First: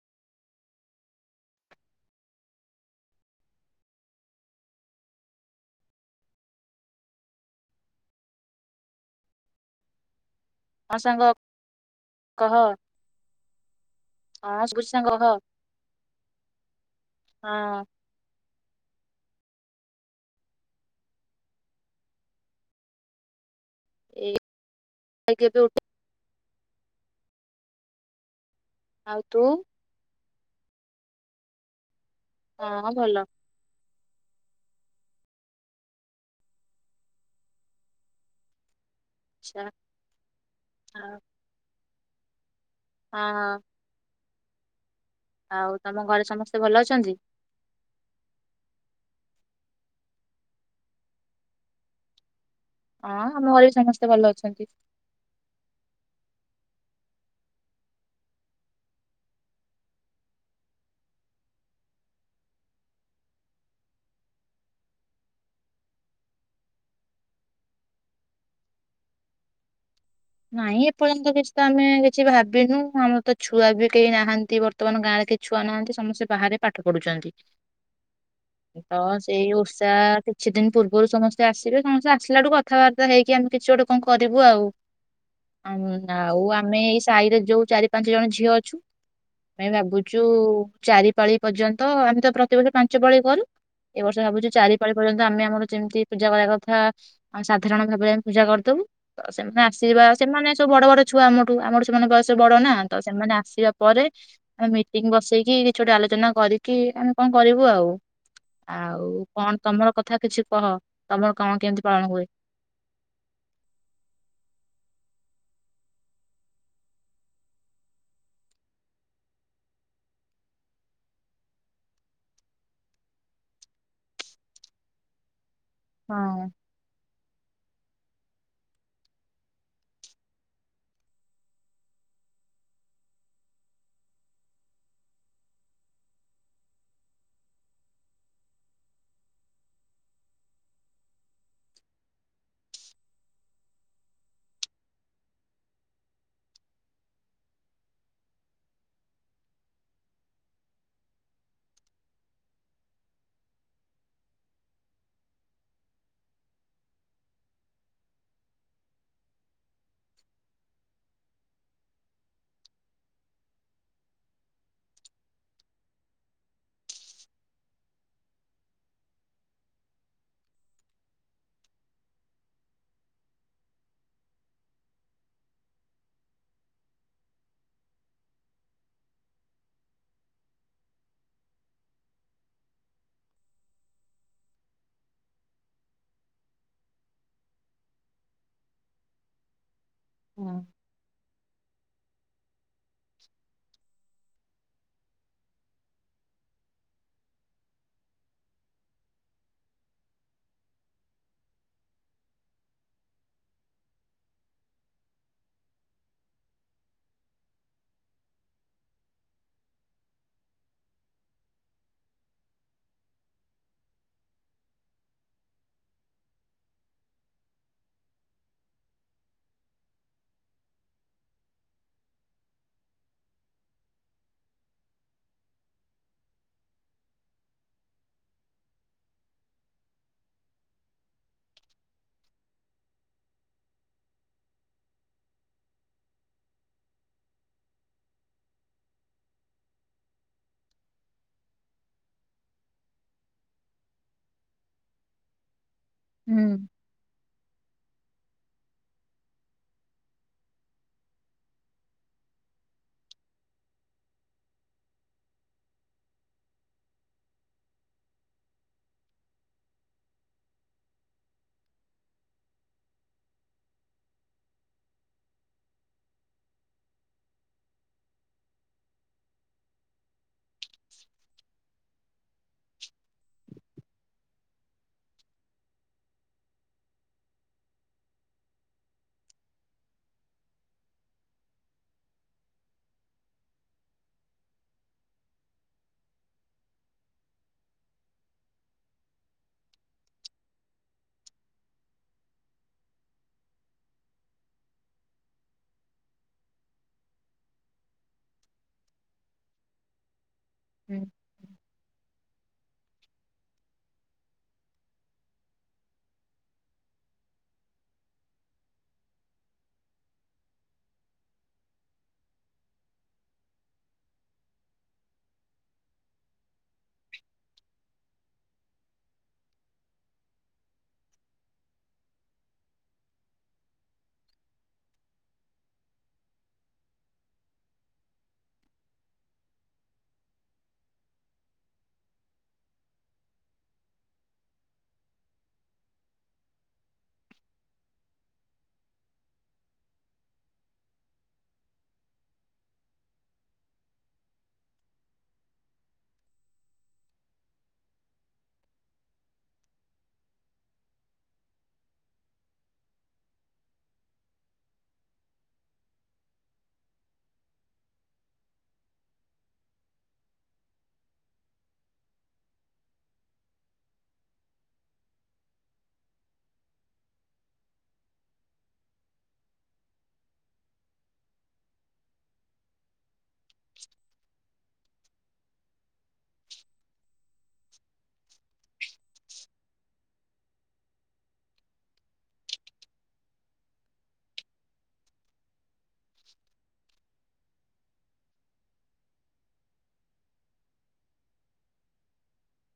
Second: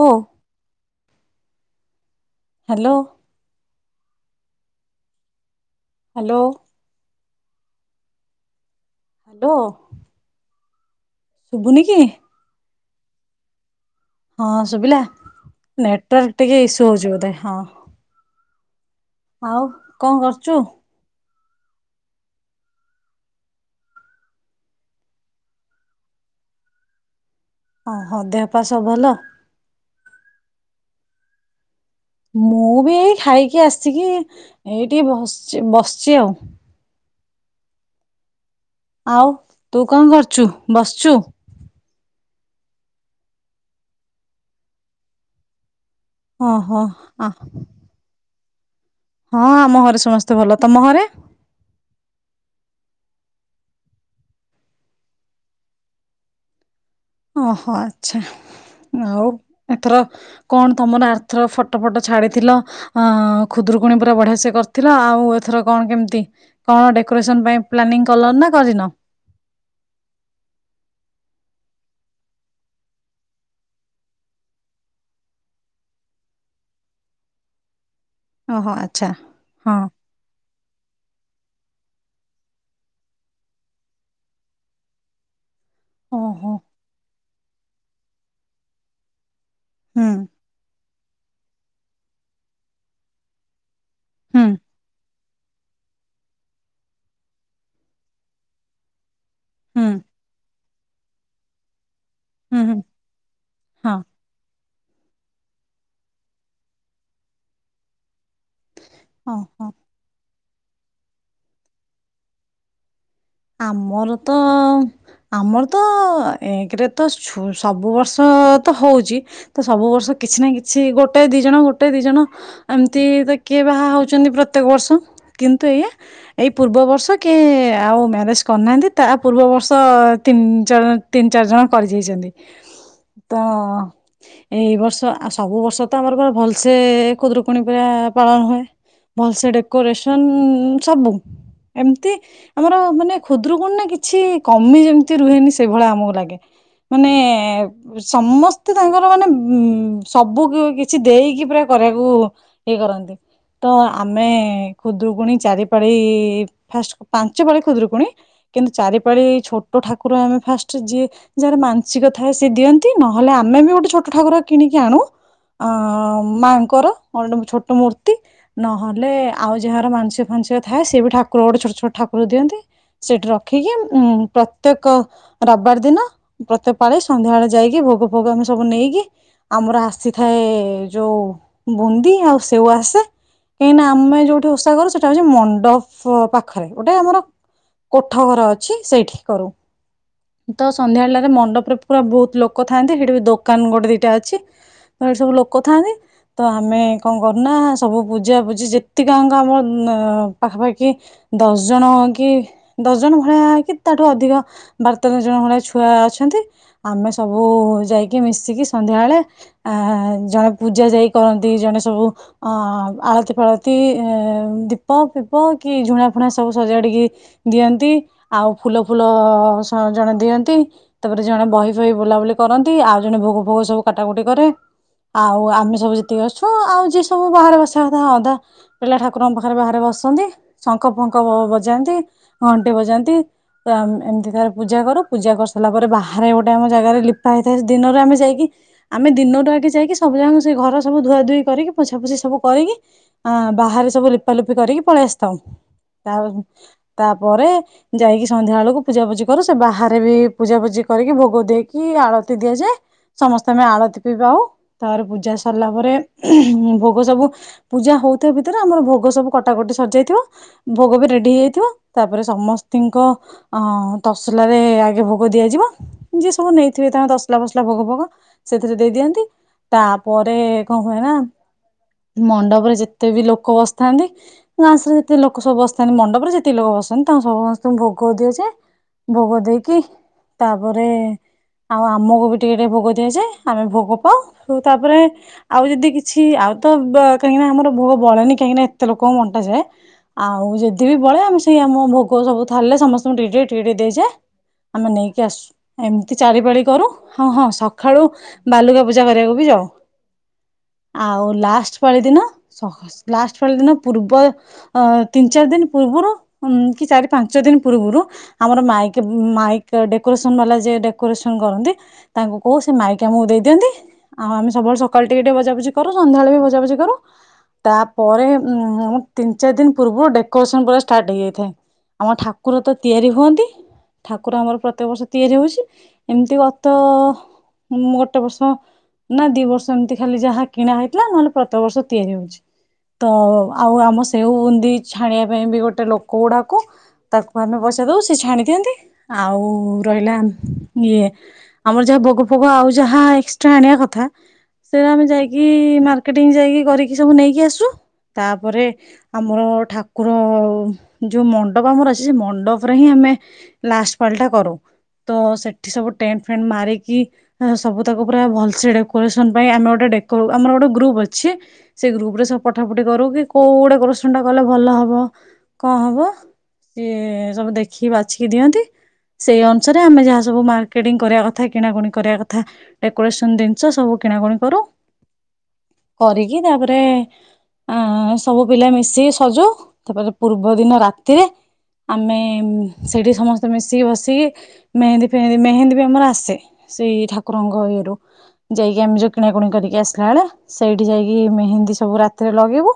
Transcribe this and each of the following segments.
ହ hello hello. Hello. ହଁ ସାଙ୍ଗ ଶୁଭୁନି କି? କହ। ହଁ ଶୁଭୁଛି ଶୁଭିଲା ସାଙ୍ଗ କହ ନେଟୱାର୍କ ଟିକେ ଇସୁ ହଉଛି ବୋଧେ ହଁ। ଆଉ କଣ କରୁଛୁ? ଖାଇକି ଏବେ ଉଠି ଓ ହୋ ଦେହ ପାହ ସବୁ ଭଲ। ଆଉ ତୁ ମୁଁ ହଁ ବି ଏଇ ଭଲ ଖାଇକି ଆସିି ଆସିକି ଏଇ ଟିକେ ବସଛି ବସିଛି ଆଉ। ଆଉ ଆଚ୍ଛା ତୁ କଣ କରୁଛୁ ହଁ ବସିଛୁ? ହଁ ହ। ଆଉ। ଘରେ ହଁ ସମସ୍ତେ ଭଲ ହଁ ଅଛନ୍ତି? ଅଁ। ହଁ ଆମ ଘରେ ସମସ୍ତେ ଭଲ ତମ ଘରେ। ହଁ ଆମ ଘରେ ବି ସମସ୍ତେ ଭଲ ଅଛନ୍ତି। ଓହୋ ଆଛା ଆଉ ଏଥର କଣ ତମର ଆର୍ଥର ଫଟୋ ଫଟ ଛାଡିଥିଲ। ଖୁଦରୁକୁଣୀ ପୁରା ବଢିଆ ସେ କରିଥିଲ। ଆଉ ଏଥର କଣ କେମିତି କଣ ଡେକୋରେସନ ପାଇଁ ପ୍ଲାନିଂ କଲଣି ନା କରିନ। ନାଇଁ ଏପର୍ଯ୍ୟନ୍ତ କିଛି ତ ଆମେ କିଛି ଭାବିନୁ ଆମର ତ ଛୁଆ ବି କେହି ନାହାନ୍ତି। ବର୍ତ୍ତମାନ ଗାଁରେ କେହି ଛୁଆ ନାହାନ୍ତି ସମସ୍ତେ ବାହାରେ ପାଠ ପଢୁଛନ୍ତି। ଓହୋ ତ ଆଚ୍ଛା ସେଇ ହଁ ଓଷା କିଛି ଦିନି। ପୂର୍ବରୁ ସମସ୍ତେ ଆସିବେ ସମସ୍ତେ ଆସିଲ ଠୁ କଥାବାର୍ତ୍ତା ହେଇକି ଆମେ କିଛି ଗୋଟେ କଣ କରିବୁ ଆଉ। ଆଉ ନା ଆଉ ଓହୋ ଆମେ ଏଇ। ସାହିରେ ଯୋଉ ଚାରି ପାଞ୍ଚ ଜଣ ଝିଅ ଅଛୁ। ଆମେ ହୁଁ ଭାବୁଛୁ ଚାରି ପାଳି ପର୍ଯ୍ୟନ୍ତ ଆମେ ତ ପ୍ରତିବର୍ଷ ପାଞ୍ଚ ପାଳି କରୁ। ଏବର୍ଷ ହୁଁ ଭାବୁଛୁ ଚାରି ପାାଳି ପର୍ଯ୍ୟନ୍ତ। ଆମେ ଆମର ଯେମତି ପୂଜା କରିବା କଥା। ଆମ ସାଧାରଣ ଭାବବେ ଆମେ ପୂଜା କରିଦବୁ ତ ସେମି ହୁଁ ସିବା ସେମାନେ। ବଡ ବଡ ଛୁଆ ଆମଠୁ ଆମ ସେମାନଙ୍କ ବୟସ ବଡ ହୁଁ ନା ହୁଁ ତ ସେମାନେ ଆସିବା ହଁ ପରେ ଆମେ ମିଟିଂ ବସେଇକି କି କିଛି ଗୋଟେ ଆଲୋଚନା କରିକି ଆମେ କଣ କରିବୁ ଆଉ। ଆଉ କଣ ଓହୋ ତମର କଥା କିଛି। କହ ତମର କଣ କେମିତି ପାଳନ ହୁଏ। ଆମର ତ ଆମର ତ ଏକ୍ରେ ତ ଛୁ ସବୁ ବର୍ଷ ତ ହଉଛି ତ ସବୁ ବର୍ଷ କିଛି ନା କିଛି ଗୋଟେ ଦି ଜଣ ଗୋଟେ ଦି ଜଣ ଏମିତି ତ କିଏ ବାହା ହଉଛନ୍ତି ପ୍ରତ୍ୟେକ ବର୍ଷ। କିନ୍ତୁ ଏୟା ଏଇ ହଁ ପୂର୍ବବର୍ଷ କିଏ ଆଉ ମ୍ୟା ରେଜ୍ କରିନାହାନ୍ତି। ତା ପୂର୍ବ ବର୍ଷ ତିନି ଚ ତିନି ଚାରି ଜଣ କରି ଯାଇଛନ୍ତି ତ ଏଇ ବର୍ଷ ଆ ସବୁ ବର୍ଷ ତ ଆମର ଭଲସେ ଖୁଦରୁକୁଣୀ ପୁରା ପାଳନ ହୁଏ ଭଲସେ ଡେକୋରେସନ ସବୁ ଏମତି ଆମର ମାନେ। ଖୁଦରୁକୁଣି ନା କିଛି କମି ଯେମିତି ରୁହେନି ସେଇଭଳିଆ ଆମକୁ ଲାଗେ। ମାନେ ସମସ୍ତେ ତାଙ୍କର ମାନେ ଉ ସବୁ କିଛି ଦେଇକି ପୁରା କରିବାକୁ ଇଏ କରନ୍ତି ତ ଆମେ ଖୁଦୁରୁକୁଣୀ ଚାରି ପାାଳି ଫାଷ୍ଟ ପାଞ୍ଚ ପାଳି ଖୁଦରୁକୁଣୀ। କିନ୍ତୁ ଚାରିପାଳି ଛୋଟ ଠାକୁର ଆମେ ଫାଷ୍ଟ ଯିଏ ଯାହାର ମାନସିକ ଥାଏ ସେିଏ ଦିଅନ୍ତି। ନହେଲେ ଆମେ ବି ଗୋଟେ ଛୋଟ ଠାକୁର କିଣିକି ଆଣୁ ଅ ମାଆଙ୍କର ଗୋଟେ ଛୋଟ ମୂର୍ତ୍ତି ନହେଲେ ଆଉ ଯାହାର ମାଂସିକ ଫାଂସଆ ଥାଏ ସେ ବି ଠାକୁର ଗୋଟେ ଛୋଟ ଛୋଟ ଠାକୁର ଦିଅନ୍ତି। ସେଠି ରଖିକି ଉଁ ପ୍ରତ୍ୟେକ ରବିବାର ଦିନ ପ୍ରତ୍ୟେକ ପାଳି ସନ୍ଧ୍ୟା ବଳେ ଯାଇକି ଭୋଗ ଫୋଗ ଆମେ ସବୁ ନେଇକି ଆମର ଆସିଥାଏ। ଯୋଉ ବୁନ୍ଦି ଆଉ ସେଉ ଆସେ କାହିଁକିନା ଆମେ ଯୋଉଠି ଓଷା କରୁ ସେଟା ହଉଛି ମଣ୍ଡପ ପାଖରେ ଗୋଟେ ଆମର। କୋଠ ଘର ଅଛି ସେଇଠି କରୁ। ହଁ ତ ସନ୍ଧ୍ୟା ବେଳ ଟରେ ମଣ୍ଡପରେ। ପୁରା ବହୁତ ଲୋକ ଥାଆନ୍ତି ସେଠି ବି ଦୋକାନ ଗୋଟେ ଦିଟା ଅଛି। ତ ସେଠି ସବୁ ଲୋକ ଥାଆନ୍ତି ତ ଆମେ କଣ କରୁନା ସବୁ ପୂଜାପୂଜି ଯେତିକଙ୍କ ଆମ ପାଖାପାଖି ଦଶ ଜଣ କି ଦଶ ଜଣ ଭଳିଆ ହେ କି ତାଠୁ ଅଧିକ ବାର ତେର ଜଣ ଭଳିଆ ଛୁଆ ଅଛନ୍ତି। ଆମେ ସବୁ ଯାଇକି ମିଶିକି ସନ୍ଧ୍ୟା ବେଳେ ଆ ଜଣେ ପୂଜା ଯାଇ କରନ୍ତି। ଜଣେ ସବୁ ଅ ଆଳତି ଫାଳତି ଦୀପ ଫିପ କି ଝୁଣା ଫୁଣା ସବୁ ସଜାଡିକି ଦିଅନ୍ତି ଆଉ ଫୁଲ ଫୁଲ ସ ଜଣେ ଦିଅନ୍ତି ତାପରେ ଜଣେ ବହି ଫହି ବୋଲାବୁଲି କରନ୍ତି ଆଉ ଜଣେ ଭୋଗ ଫୋଗ ସବୁ କାଟାକୁଟି କରେ ଆଉ ଆମେ ସବୁ ଯେତିକି ଅଛୁ ଆଉ ଯିଏ ସବୁ ବାହାରେ ବସିବା କଥା ଅଧା ପିଲା ଠାକୁରଙ୍କ ପାଖରେ ବାହାରେ ବସନ୍ତି ଶଙ୍ଖ ଫଙ୍ଖ ବଜାନ୍ତି। ଘଣ୍ଟି ବଜାନ୍ତି ତ ଏମିତି ଥରେ ପୂଜା କର ପୂଜା କରିସାରିଲା ପରେ ବାହାରେ ଗୋଟେ ଆମ ଜାଗାରେ ଲିପା ହେଇଥାଏ ଦିନରେ ଆମେ ଯାଇକି ଆମେ ଦିନରୁ ଆଗେ ଯାଇକି ସବୁ ଜାଗା ସେ ଘର ସବୁ ଧୁଆ ଧୁଇ କରିକି ପୋଛାପୋଛି ସବୁ କରିକି ଆ ବାହାରେ ସବୁ ଲିପା ଲୁପି କରିକି ପଳେଇ ଆସିଥାଉ। ହୁଁ ତାପରେ ପରେ ଯାଇକି ସନ୍ଧ୍ୟା ବେଳକୁ ପୂଜାପୂଜି କରୁ ସେ ବାହାରେ ବି ପୂଜାପୂଜି କରିକି ଭୋଗ ଦେଇକି ଆଳତି ଦିଆଯାଏ ସମସ୍ତେ ଆମେ ଆଳତି ପିଇ ପାଉ ତାପରେ ପୂଜା ସରିଲା ପରେ ଭୋଗ ସବୁ ପୂଜା ହଉଥିବା ଭିତରେ ଆମର ଭୋଗ ସବୁ କଟାକଟି ସରିଯାଇଥିବ ଭୋଗ ବି ରେଡି ହେଇଯାଇଥିବ। ତାପରେ ସମସ୍ତିଙ୍କ ଅ ତସଲା ରେ ଆଗେ ଭୋଗ ଦିଆଯିବ। ଯିଏ ସବୁ ନେଇଥିବେ ତାଙ୍କ ତସଲା ଫସଲା ଭୋଗ ଭୋଗ ସେଥିରେ ଦେଇ ଦିଅନ୍ତି ତାପରେ କଣ କୁହ ନା ମଣ୍ଡପରେ ଯେତେ ବି ଲୋକ ବସିଥାନ୍ତି ଗାଁସରେ ଯେତେ ଲୋକ ସବୁ ବସିଥାନ୍ତି ମଣ୍ଡପ ରେ ଯେତକି ଲୋକ ବସ୍ ତାଙ୍କୁ ସମସ୍ତଙ୍କୁ ଭୋଗ ଦିଆଯାଏ ଭୋଗ ଦେଇକି ତାପରେ ଆଉ ଆମକୁ ବି ଟିକେ ଟିକେ ଭୋଗ ଦିଆଯାଏ ଆମେ ଭୋଗ ପାଉ ତାପରେ ଆଉ ଯଦି କିଛି ଆଉ ତ କାହିଁକିନା ଆମର ଭୋଗ ବଳେନି କାହିଁକିନା ଏତେ ଲୋକ ବଣ୍ଟା ଯାଏ ଆଉ ଯଦି ବି ବଳେ ଆମେ ସେ ଆମ ଭୋଗ ସବୁ ଥାଲ୍ରେ ସମସ୍ତଙ୍କୁ ଟିକେ ଟିକେ ଦେଇଯାଏ। ଆମେ ନେଇକି ଆସୁ ଏମିତି ଚାରି ପାାଳି କରୁ ଆଉ ହଁ ସକାଳୁ ବାଲୁକା ପୂଜା କରିବାକୁ ବି ଯାଉ। ହୁଁ ଆଉ ଲାଷ୍ଟ ପାଳି ଦିନ। ସହ ଲାଷ୍ଟ ପାଳି ଦିନ ପୂର୍ବ ଅ ତିନି ଚାରି ଦିନ ପୂର୍ବରୁ। ଉ କି ଚାରି ପାଞ୍ଚ ଦିନ ପୂର୍ବରୁ ଆମର ମାଇକ ମାଇକ ଡେକୋରେସନ ବାଲା ଯିଏ ଡେକୋରେସନ କରନ୍ତି ତାଙ୍କୁ କହୁ ସେ ମାଇକ ଆମକୁ ଦେଇଦିଅନ୍ତି ଆଉ ଆମେ ସବୁବେଳେ ସକାଳୁ ଟିକେ ଟିକେ ବଜାବଜି କରୁ ସନ୍ଧ୍ୟାବେଳେ ବି ବଜାବଜି କରୁ ତା ପରେ ତିନି ଚାରି ଦିନ ପୂର୍ବରୁ ଡେକୋରେସନ ପୁରା ଷ୍ଟାର୍ଟ ହେଇଯାଏ ଆମ ଠାକୁର ତ ତିଆରି ହୁଅନ୍ତି ଠାକୁର ଆମର ପ୍ରତ୍ୟେକ ବର୍ଷ ତିଆରି ହଉଛି ଏମିତି ଗତ ଗୋଟେ ବର୍ଷ ନା ଦି ବର୍ଷ ଏମିତି ଖାଲି ଯାହା କିଣା ହେଇଥିଲା ନହେଲେ ପ୍ରତ୍ୟେକ ବର୍ଷ ତିଆରି ହଉଛି ତ ଆଉ ଆମ ସେଓ ବୁନ୍ଦି ଛାଣିବା ପାଇଁ ବି ଗୋଟେ ଲୋକ କୋଉଡାକୁ ତାକୁ ଆମେ ପଇସା ଦଉ ସେ ଛାଣି ଦିଅନ୍ତି ଆଉ ରହିଲା ଇଏ ଆମର ଯାହା ଭୋଗ ଫୋଗ ଆଉ ଯାହା ଏକ୍ସଟ୍ରା ଆଣିବା କଥା ସେଟା ଆମେ ଯାଇକି ମାର୍କେଟିଂ ଯାଇକି କରିକି ସବୁ ନେଇକି ଆସୁ ତାପରେ ଆମର ଠାକୁର ଯୋଉ ମଣ୍ଡପ ଆମର ଅଛି ସେ ମଣ୍ଡପରେ ହିଁ ଆମେ ଲାଷ୍ଟ ପାଳିଟା କରୁ ତ ସେଠି ସବୁ ଟେଣ୍ଟ ଫେଣ୍ଟ ମାରିକି ସବୁ ତାକୁ ପୁରା ଭଲସ ଡେକୋରେସନ ପାଇଁ ଆମେ ଗୋଟେ ଆମର ଗୋଟେ ଗ୍ରୁପ ଅଛି ସେ ଗ୍ରୁପ ରେ ସବୁ ପଠା ପଠି କରୁ କି କୋଉ ଡେକୋରେସନ ଟା କଲେ ଭଲ ହବ କଣ ହବ ସିଏ ସବୁ ଦେଖିକି ବାଛିକି ଦିଅନ୍ତି ସେଇ ଅନୁସାରେ ଆମେ ଯାହା ସବୁ ମାର୍କେଟିଂ କରିବା କଥା କିଣାକୁଣି କରିବା କଥା ଡେକୋରେସନ ଜିନିଷ ସବୁ କିଣାକୁଣି କରୁ କରିକି ତାପରେ ଆ ସବୁ ପିଲା ମିଶିକି ସଜଉ ତାପରେ ପୂର୍ବ ଦିନ ରାତିରେ ଆମେ ସେଇଠି ସମସ୍ତେ ମିଶିକି ବସିକି ମେହେନ୍ଦୀ ଫେହେନ୍ଦୀ ମେହେନ୍ଦୀ ବି ଆମର ଆସେ ସେଇ ଠାକୁରଙ୍କ ଇଏରୁ ଯାଇକି ଆମେ ଯୋଉ କିଣାକୁଣି କରିକି ଆସିଲା ବେଳେ ସେଇଠି ଯାଇକି ମେହେନ୍ଦୀ ସବୁ ରାତିରେ ଲଗେଇବୁ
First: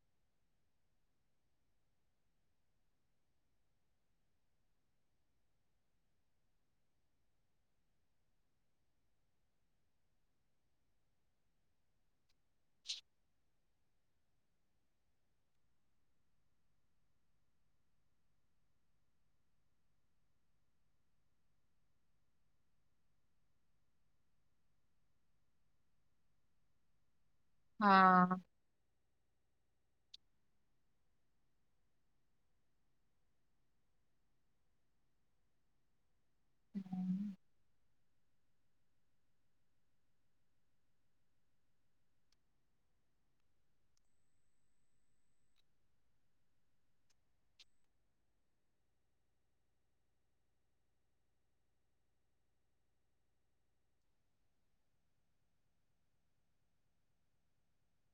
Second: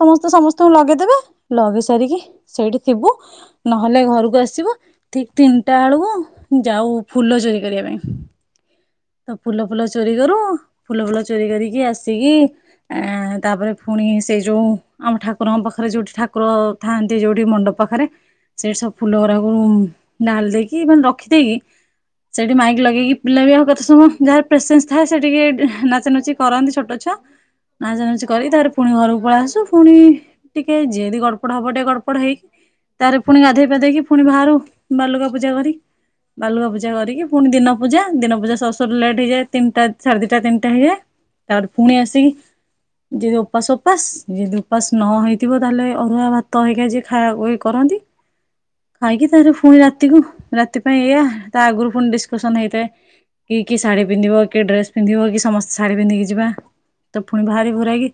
ସମସ୍ତେ ସମସ୍ତଙ୍କୁ ଲଗେଇଦେବେ ଲଗେଇ ସାରିକି ସେଇଠି ଥିବୁ ନହେଲେ ଘରକୁ ଆସିବୁ ଠିକ ତିନିଟା ବେଳକୁ ଯାଉ ଫୁଲ ଚୋରି କରିବା ପାଇଁ। ତ ଫୁଲ ଫୁଲ ଚୋରି କରୁ ଫୁଲ ଫୁଲ ଚୋରି କରିକି ଆସିକି ଆ ତାପରେ ପୁଣି ସେ ଯୋଉ ଆମ ଠାକୁରଙ୍କ ପାଖରେ ଯୋଉଠି ଠାକୁର ଥାନ୍ତି ଯୋଉଠି ମଣ୍ଡପ ପାଖରେ ସେ ସବୁ ଫୁଲ ଗୁରାକୁ ନା ଲଲ ଦେଇକି ମାନେ ରଖିଦେଇକି ସେଠି ମାଇକ ଲଗେଇକି ପିଲା ବି ଏସବୁ ଯାହାର ପ୍ରେସେନ୍ସ ଥାଏ ସେ ଟିକେ ନାଚାନୁଚି କରନ୍ତି ଛୋଟ ଛୁଆ ନାଚ ନାଚି ହଁ କରିିକି ତାପରେ ପୁଣି ଘରକୁ ପଳେଇ ଆସୁ ପୁଣି ଟିକେ ଯିଏ ଯଦି ଗଡ଼ପଡ଼ ହବ ଟିକେ ଗଡ଼ପଡ଼ ହେଇକି ତାହେଲେ ପୁଣି ଗାଧେଇ ପାଧେଇକି ପୁଣି ବାହାରୁ ବାଲୁକା ପୂଜା କରି ବାଲୁକା ପୂଜା କରିକି ପୁଣି ଦିନ ପୂଜା ଦିନ ପୂଜା ସରି ଲଟ ହେଇଯାଏ ତିନିଟା ସାଢେ ଦିଟା ତିନିଟାଇଯାଏ ତାପରେ ପୁଣି ଆସିକି ଯଦି ଉପାସ ଉପପାସ ଯଦି ଉପାସ ସରିଲେ ଟିକେ ତିନିଟା ସାଢ଼େ ଦିଟା ତିନିଟା ହେଇଯାଏ ତାପରେ ପୁଣି ଆସିକି ଯିଏ ଯଦି ଉପାସ ଉପାସ ଯିଏ ଯଦି ଉପାସ ନ ହେଇଥିବ ତାହେଲେ ଅରୁଆ ଭାତ ହେଇକା ଯିଏ ଖାଇଆକୁ ଇଏ କରନ୍ତି ଖାଇକି ତାପରେ ପୁଣି ରାତିକୁ ରାତି ପାଇଁ ଏଇଆ ତା ଆଗରୁ ପୁଣି ଡିସକସନ ହେଇଥାଏ କିଏ କିଏ ଶାଢୀ ପିନ୍ଧିବ କିଏ ଡ୍ରେସ ପିନ୍ଧିବ କି ସମସ୍ତେ ଶାଢୀ ପିନ୍ଧିକି ଯିବା ତ ପୁଣି ବାହାରି ଭୁରାକି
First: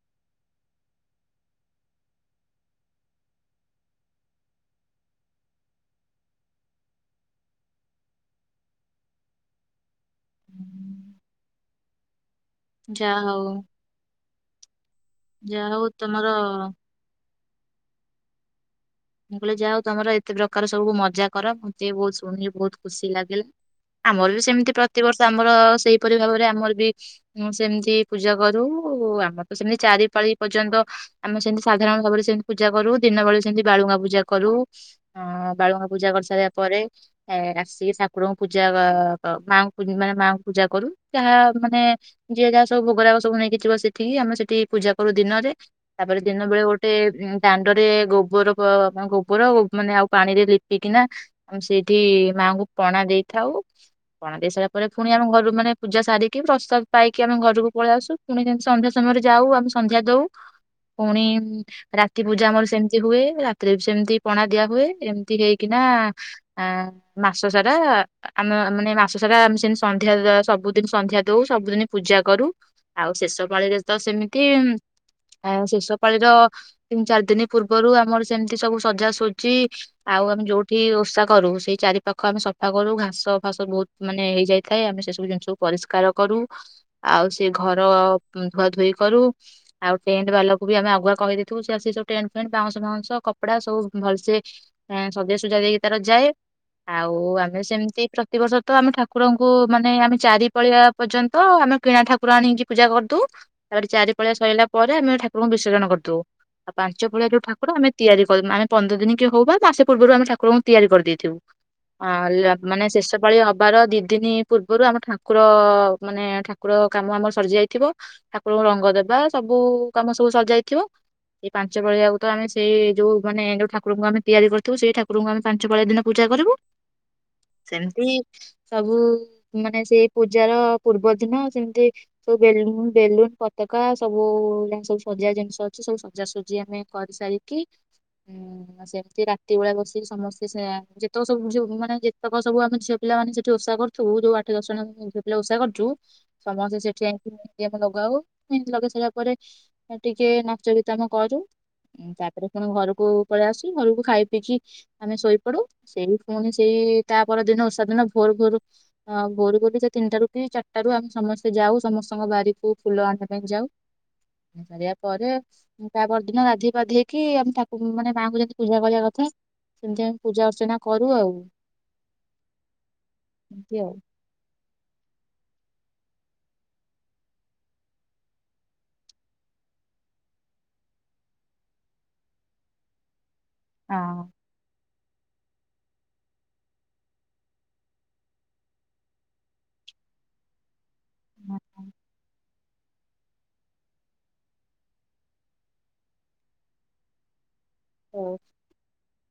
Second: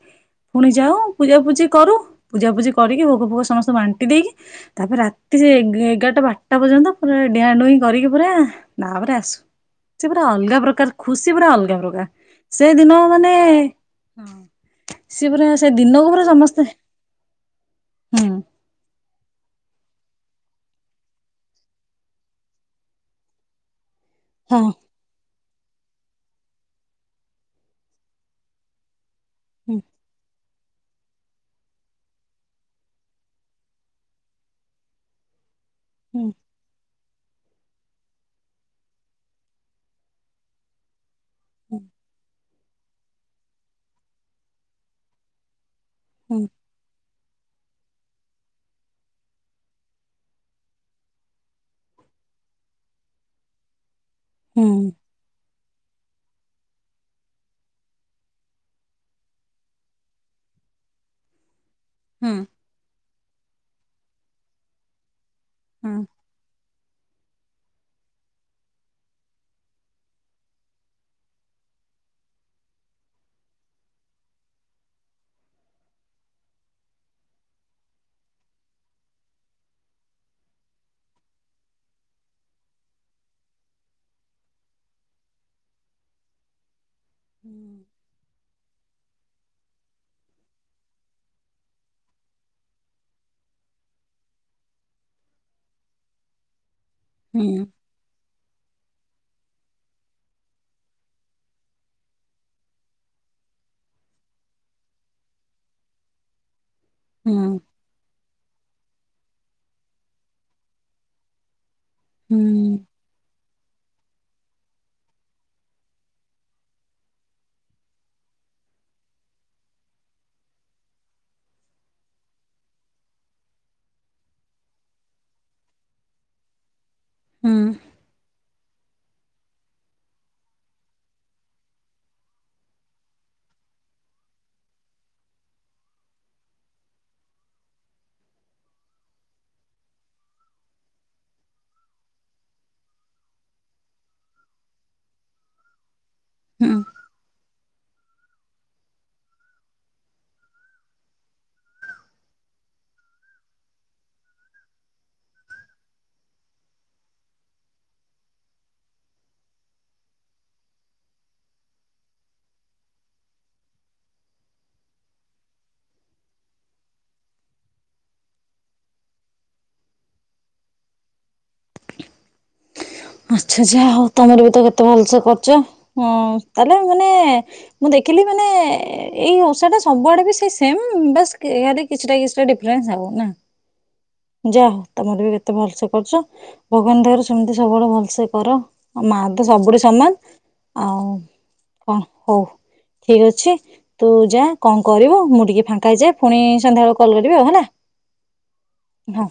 ପୁଣି ଯାଉ ପୂଜାପୂଜି କରୁ ପୂଜାପୂଜି କରିକି ଭୋଗ ଫୋଗ ସମସ୍ତେ ବାଣ୍ଟି ଦେଇକି ତାପରେ ରାତି ସେ ଏଗାରଟା ବାରଟା ପର୍ଯ୍ୟନ୍ତ ପୁରା ଡିଆଁ ଡୁଇଁ କରିକି ପୁରା ତାପରେ ଆସୁ। ସେ ପୁରା ଅଲଗା ପ୍ରକାର ଖୁସି ପୁରା ଅଲଗା ପ୍ରକାର। ସେଦିନ ଯାହା ମାନେ ହଉ ହଁ। ସିଏ ପୁରା ଯାହା ସେ ହଉ ଦିନକୁ ପୁରା ତମର ସମସ୍ତେ ହୁଁ। ମୁଁ କହିଲି ଯା ହଉ ତମର ଏତେ ପ୍ରକାର ସବୁ ମଜା କର ମତେ ବି ବହୁତ ଶୁଣିଲି ବହୁତ ଖୁସି ଲାଗିଲା ଆମର ବି ହଁ ସେମିତି ପ୍ରତିବର୍ଷ ଆମର ସେଇ କିପରି ଭାବରେ ଆମର ବି ସେମିତି ପୂଜା କରୁ ମୋତେ ହୁଁ ସେମିତି ଚାରି ପାଳି ପର୍ଯ୍ୟନ୍ତ ଆମେ ସେମତି ସାଧାରଣ ସବୁବେଳେ ସେମତି ପୂଜା କରୁ ଦିନ ବେଳେ ସେମତି ବାଳୁଗାଁ ପୂଜା କରୁ ଅଁ, ବାଳୁଗାଁ ପୂଜା ହୁଁ କରିସାରିବା ପରେ ଏ ଆସି ଠାକୁରଙ୍କୁ ପୂଜା ଅ, କ-ମାଙ୍କୁ ମାନେ ମାଙ୍କୁ ପୂଜା କରୁ। ଯାହା ମାନେ ଯିଏ ଯାହା ସବୁ ଭୋଗରାଗ ସବୁ ନେଇକି ଯିବ ସେଠିକି ଆମେ ସେଠି ପୂଜା କରୁ ଦିନରେ ତାପରେ ହୁଁ ଦିନେବେଳେ ଗୋଟେ ଉଁ, ଦା ରେ ଗୋବର ଗ- [inaudible] ଗୋବର ଓ ମାନେ ଆଉ ପାଣିରେ ଲିପିକିନା [unintelligible] ସେଇଠି ମାଙ୍କୁ ପଣା ଦେଇଥାଉ। ପଣା ଦେଇ ସାରିଲା ହୁଁ ପରେ ପୁଣି ଆମ ଘରୁ ମାନେ ପୂଜା ସାରିକି ପ୍ରସାଦ ପାଇକି ଆମେ ଘରକୁ ପଳେଇ ଆସୁ, ପୁଣି ଯେମତି ସନ୍ଧ୍ୟା ସମୟରେ ଯାଉ ଆମେ ସନ୍ଧ୍ୟା ଦଉ ପୁଣି ଉଁ ରାତି ହୁଁ ପୂଜା ଆମର ସେମତି ହୁଏ ରା ତିରେ ସେମିତି ପଣା ଦିଆ ହୁଏ, ଏମ ଥିରେଇକିନା ହୁଁ ଆଁ, ମାସ ସାରା ଆମେ ମାନେ ମାସ ସାରା ଆମେ ସେମିତି ସନ୍ଧ୍ୟା ଦ-ସବୁଦିନ ସନ୍ଧ୍ୟା ଦଉ, ସବୁଦିନ ପୂଜା କରୁ, ଆଉ ଶେଷ ପାଳିରେ ତ ସେମିତି ଉଁ, ଆଉ ଶେଷ ପାାଳିର ତିନି ଚାରି ଦିନି ପୂର୍ବରୁ ଆମର ସେମିତି ସବୁ ସଜା ସୁଜି ଆଉ ଆମେ ଯୋଉଠି ଓଷା କରୁ ସେଇ ଚାରି ପାାଖ ଆମେ ସଫା କରୁ ଘାସ ଫାସ ବହୁତ ମାନେ ହେଇଯାଇଥାଏ ଆମେ ସେ ସବୁ ଜିନିଷକୁୁ ପରିଷ୍କାର କରୁ। ଆଉ ସେ ଘର ଉଁ, ଧୁଆ ଧୁଇ କରୁ ଆଉ ଟେଣ୍ଟ ବାଲାକୁ ବି ଆମେ ଆଗୁଆ କହି ଦେଇଥିବୁ ସେ ଆସି ସବୁ ଟେଣ୍ଟ ଫେଣ୍ଟ ବାଉଁଶ ଫାଉଁଶ କପଡା ସବୁ ଭଲସେ ଏଁ, ସଜା ସୁଜା ଦେଇକି ତାର ଯାଏ। ଆଉ ହୁଁ ହୁଁ ଆମେ ସେମତି ପ୍ରତିବର୍ଷ ତ ଆମେ ଠାକୁରଙ୍କୁ ମାନେ ଆମେ ଚାରି ପାଳିଆ ପର୍ଯ୍ୟନ୍ତ ଆମେ କିଣା ଠାକୁର ଆଣିକି ପୂଜା କରିଦଉ, ତାପରେ ଚାରି ପାଳିଆ ସରିଲା ପରେ ଆମେ ଠାକୁରଙ୍କୁ ବିସର୍ଜନ କରିଦଉ, ଆ ପାଞ୍ଚ ପାଳିଆ ଯୋଉ ହୁଁ ଠାକୁର ଆମେ ତିଆରି କରୁ, ଆମେ ପନ୍ଦର ଦିନ କେ ହଉ ବା ମାସେ ପୂର୍ବରୁ ଆମେ ଠାକୁରଙ୍କୁ ତିଆରି କରିଦେଇଥିବୁ। ହଁ ହୁଁ ଲ-ମାନେ ଶେଷ ପାଳି ହବାର ଦି ଦିନି ପୂର୍ବରୁ ଆମ ଠାକୁର ମାନେ ଠାକୁର କାମ ଆମର ସରି ଯାଇଥିବ ଠାକୁରଙ୍କୁ ରଙ୍ଗ ଦେବା ସବୁ କାମ ସବୁ ସରି ଯାଇଥିବ, ଏଇ ପାଞ୍ଚ ପାଳି ଆଉ ତ ଆମେ ସେ ଯୋଉ ମାନେ ଯୋଉ ଠାକୁରଙ୍କୁ ଆମେ ତିଆରି କରିଥିବୁ ସେଇ ଠାକୁରଙ୍କୁ ଆମେ ପାଞ୍ଚ ପାଳି ଦିନ ପୂଜା କରିବୁ। ହୁଁ ସେମିତି ସବୁ ମାନେ ସେଇ ପୂଜା ର ପୂର୍ବ ଦିନ ସେମିତି ସବୁ ବେଲୁନ ବେଲୁନ ପତକା ସବୁ ଜିନିଷ ସଜା ଜନିଷ ଅଛି ସବୁ ସଜା ସଜି ଆମେ କରିସାରି କି ଉଁ, ସେମିତି ରାତି ବେଳା ବସିକି ସମସ୍ତେ ସେ ଯେତକ ସବୁ ଝିଅ ମାନେ ଯେତେକ ସବୁ ଆମେ ଝିଅ ପିଲାମାନେ ସେଠି ଓଷା କରୁଥିବୁ ଯୋଉ ଆଠ ଦଶ ଜଣ ଝିଅ ପିଲା ଓଷା କରୁଚୁ ହୁଁ। ସମସ୍ତେ ସେଠି ଯାଇକି ମୁଣ୍ଡିଆ [inaudible] ଗାଉ ପୁଣି ଲଗେଇ ସାରିବା ପରେ ଏ ଟିକେ ନାଚ ଗୀତ ଆମେ କରୁ ଉଁ, ତାପ ତାପରେ ପୁଣି ଘରକୁ ପଳେଇ ଆସି, ଘରକୁ ଖାଇ ପିଇକି ଆମେ ଶୋଇପଡୁ, ସେଇ ପୁଣି ସେଇ ତାପରଦିନ ଓଷା ଦିନ ଭୋର ଭୋର ଅ, ଭୋର ବୋଲି ସେ ତିନିଟାରୁ କି ଚାରିଟାରୁ ଆମେ ସମସ୍ତେ ଯାଉ ସମସ୍ତଙ୍କ ବାରିକୁ ଫୁଲ ଆଣିବା ପାଇଁ ଯାଉ, ଏ [unintelligible] ସାରିବା ପରେ ଉଁ, ତା ପରଦିନ ଗାଧେଇ ପାଧେଇ କି ଆମେ ତାକୁ ମାନେ ମାଙ୍କୁ ଯେମିତି ପୂଜା କରିବା କଥା ସେମତି ଆମେ ପୂଜା ଅର୍ଚ୍ଚନା କରୁ ଆଉ। ଆଚ୍ଛା ଏମିତି ଆଚ୍ଛା ଆଉ। ହଉ ତୋମର ବି ତ କେତେ ଭଲସେ କରୁଚ, ହଁ ତାହେଲେ ମାନେ ମୁଁ ଦେଖିଲି ମାନେ ଏଇ ଓଷା ଟା ସବୁଆଡେ ବି ସେଇ ସେମ୍ ବାସ୍ କି ଇଆଡେ କିଛିଟା କିଛିଟା ଡିଫରେନ୍ସ ଆଉ ନା। ହଁ। ଯା ହଉ। ତମର ବି କେତେ ଭଲ ସେ କରୁଛ ଭଗବାନ ଦୟାରୁ ସେମିତି ସବୁବେଳେ ଭଲ। ସେ କର ଆ ମାଆ ତ ସବୁଠୁ ସାନ। ହଁ, ଆଉ ଠିକ ଅଛି ତୁ ଯା କଣ କରିବୁ ମୁଁ ଟିକେ ଫାଙ୍କା ହେଇଯାଏ ପୁଣି ସନ୍ଧ୍ୟାବେେଳକୁ କଲ କରିବି ଆଉ ହେଲା ହଅ ହଁ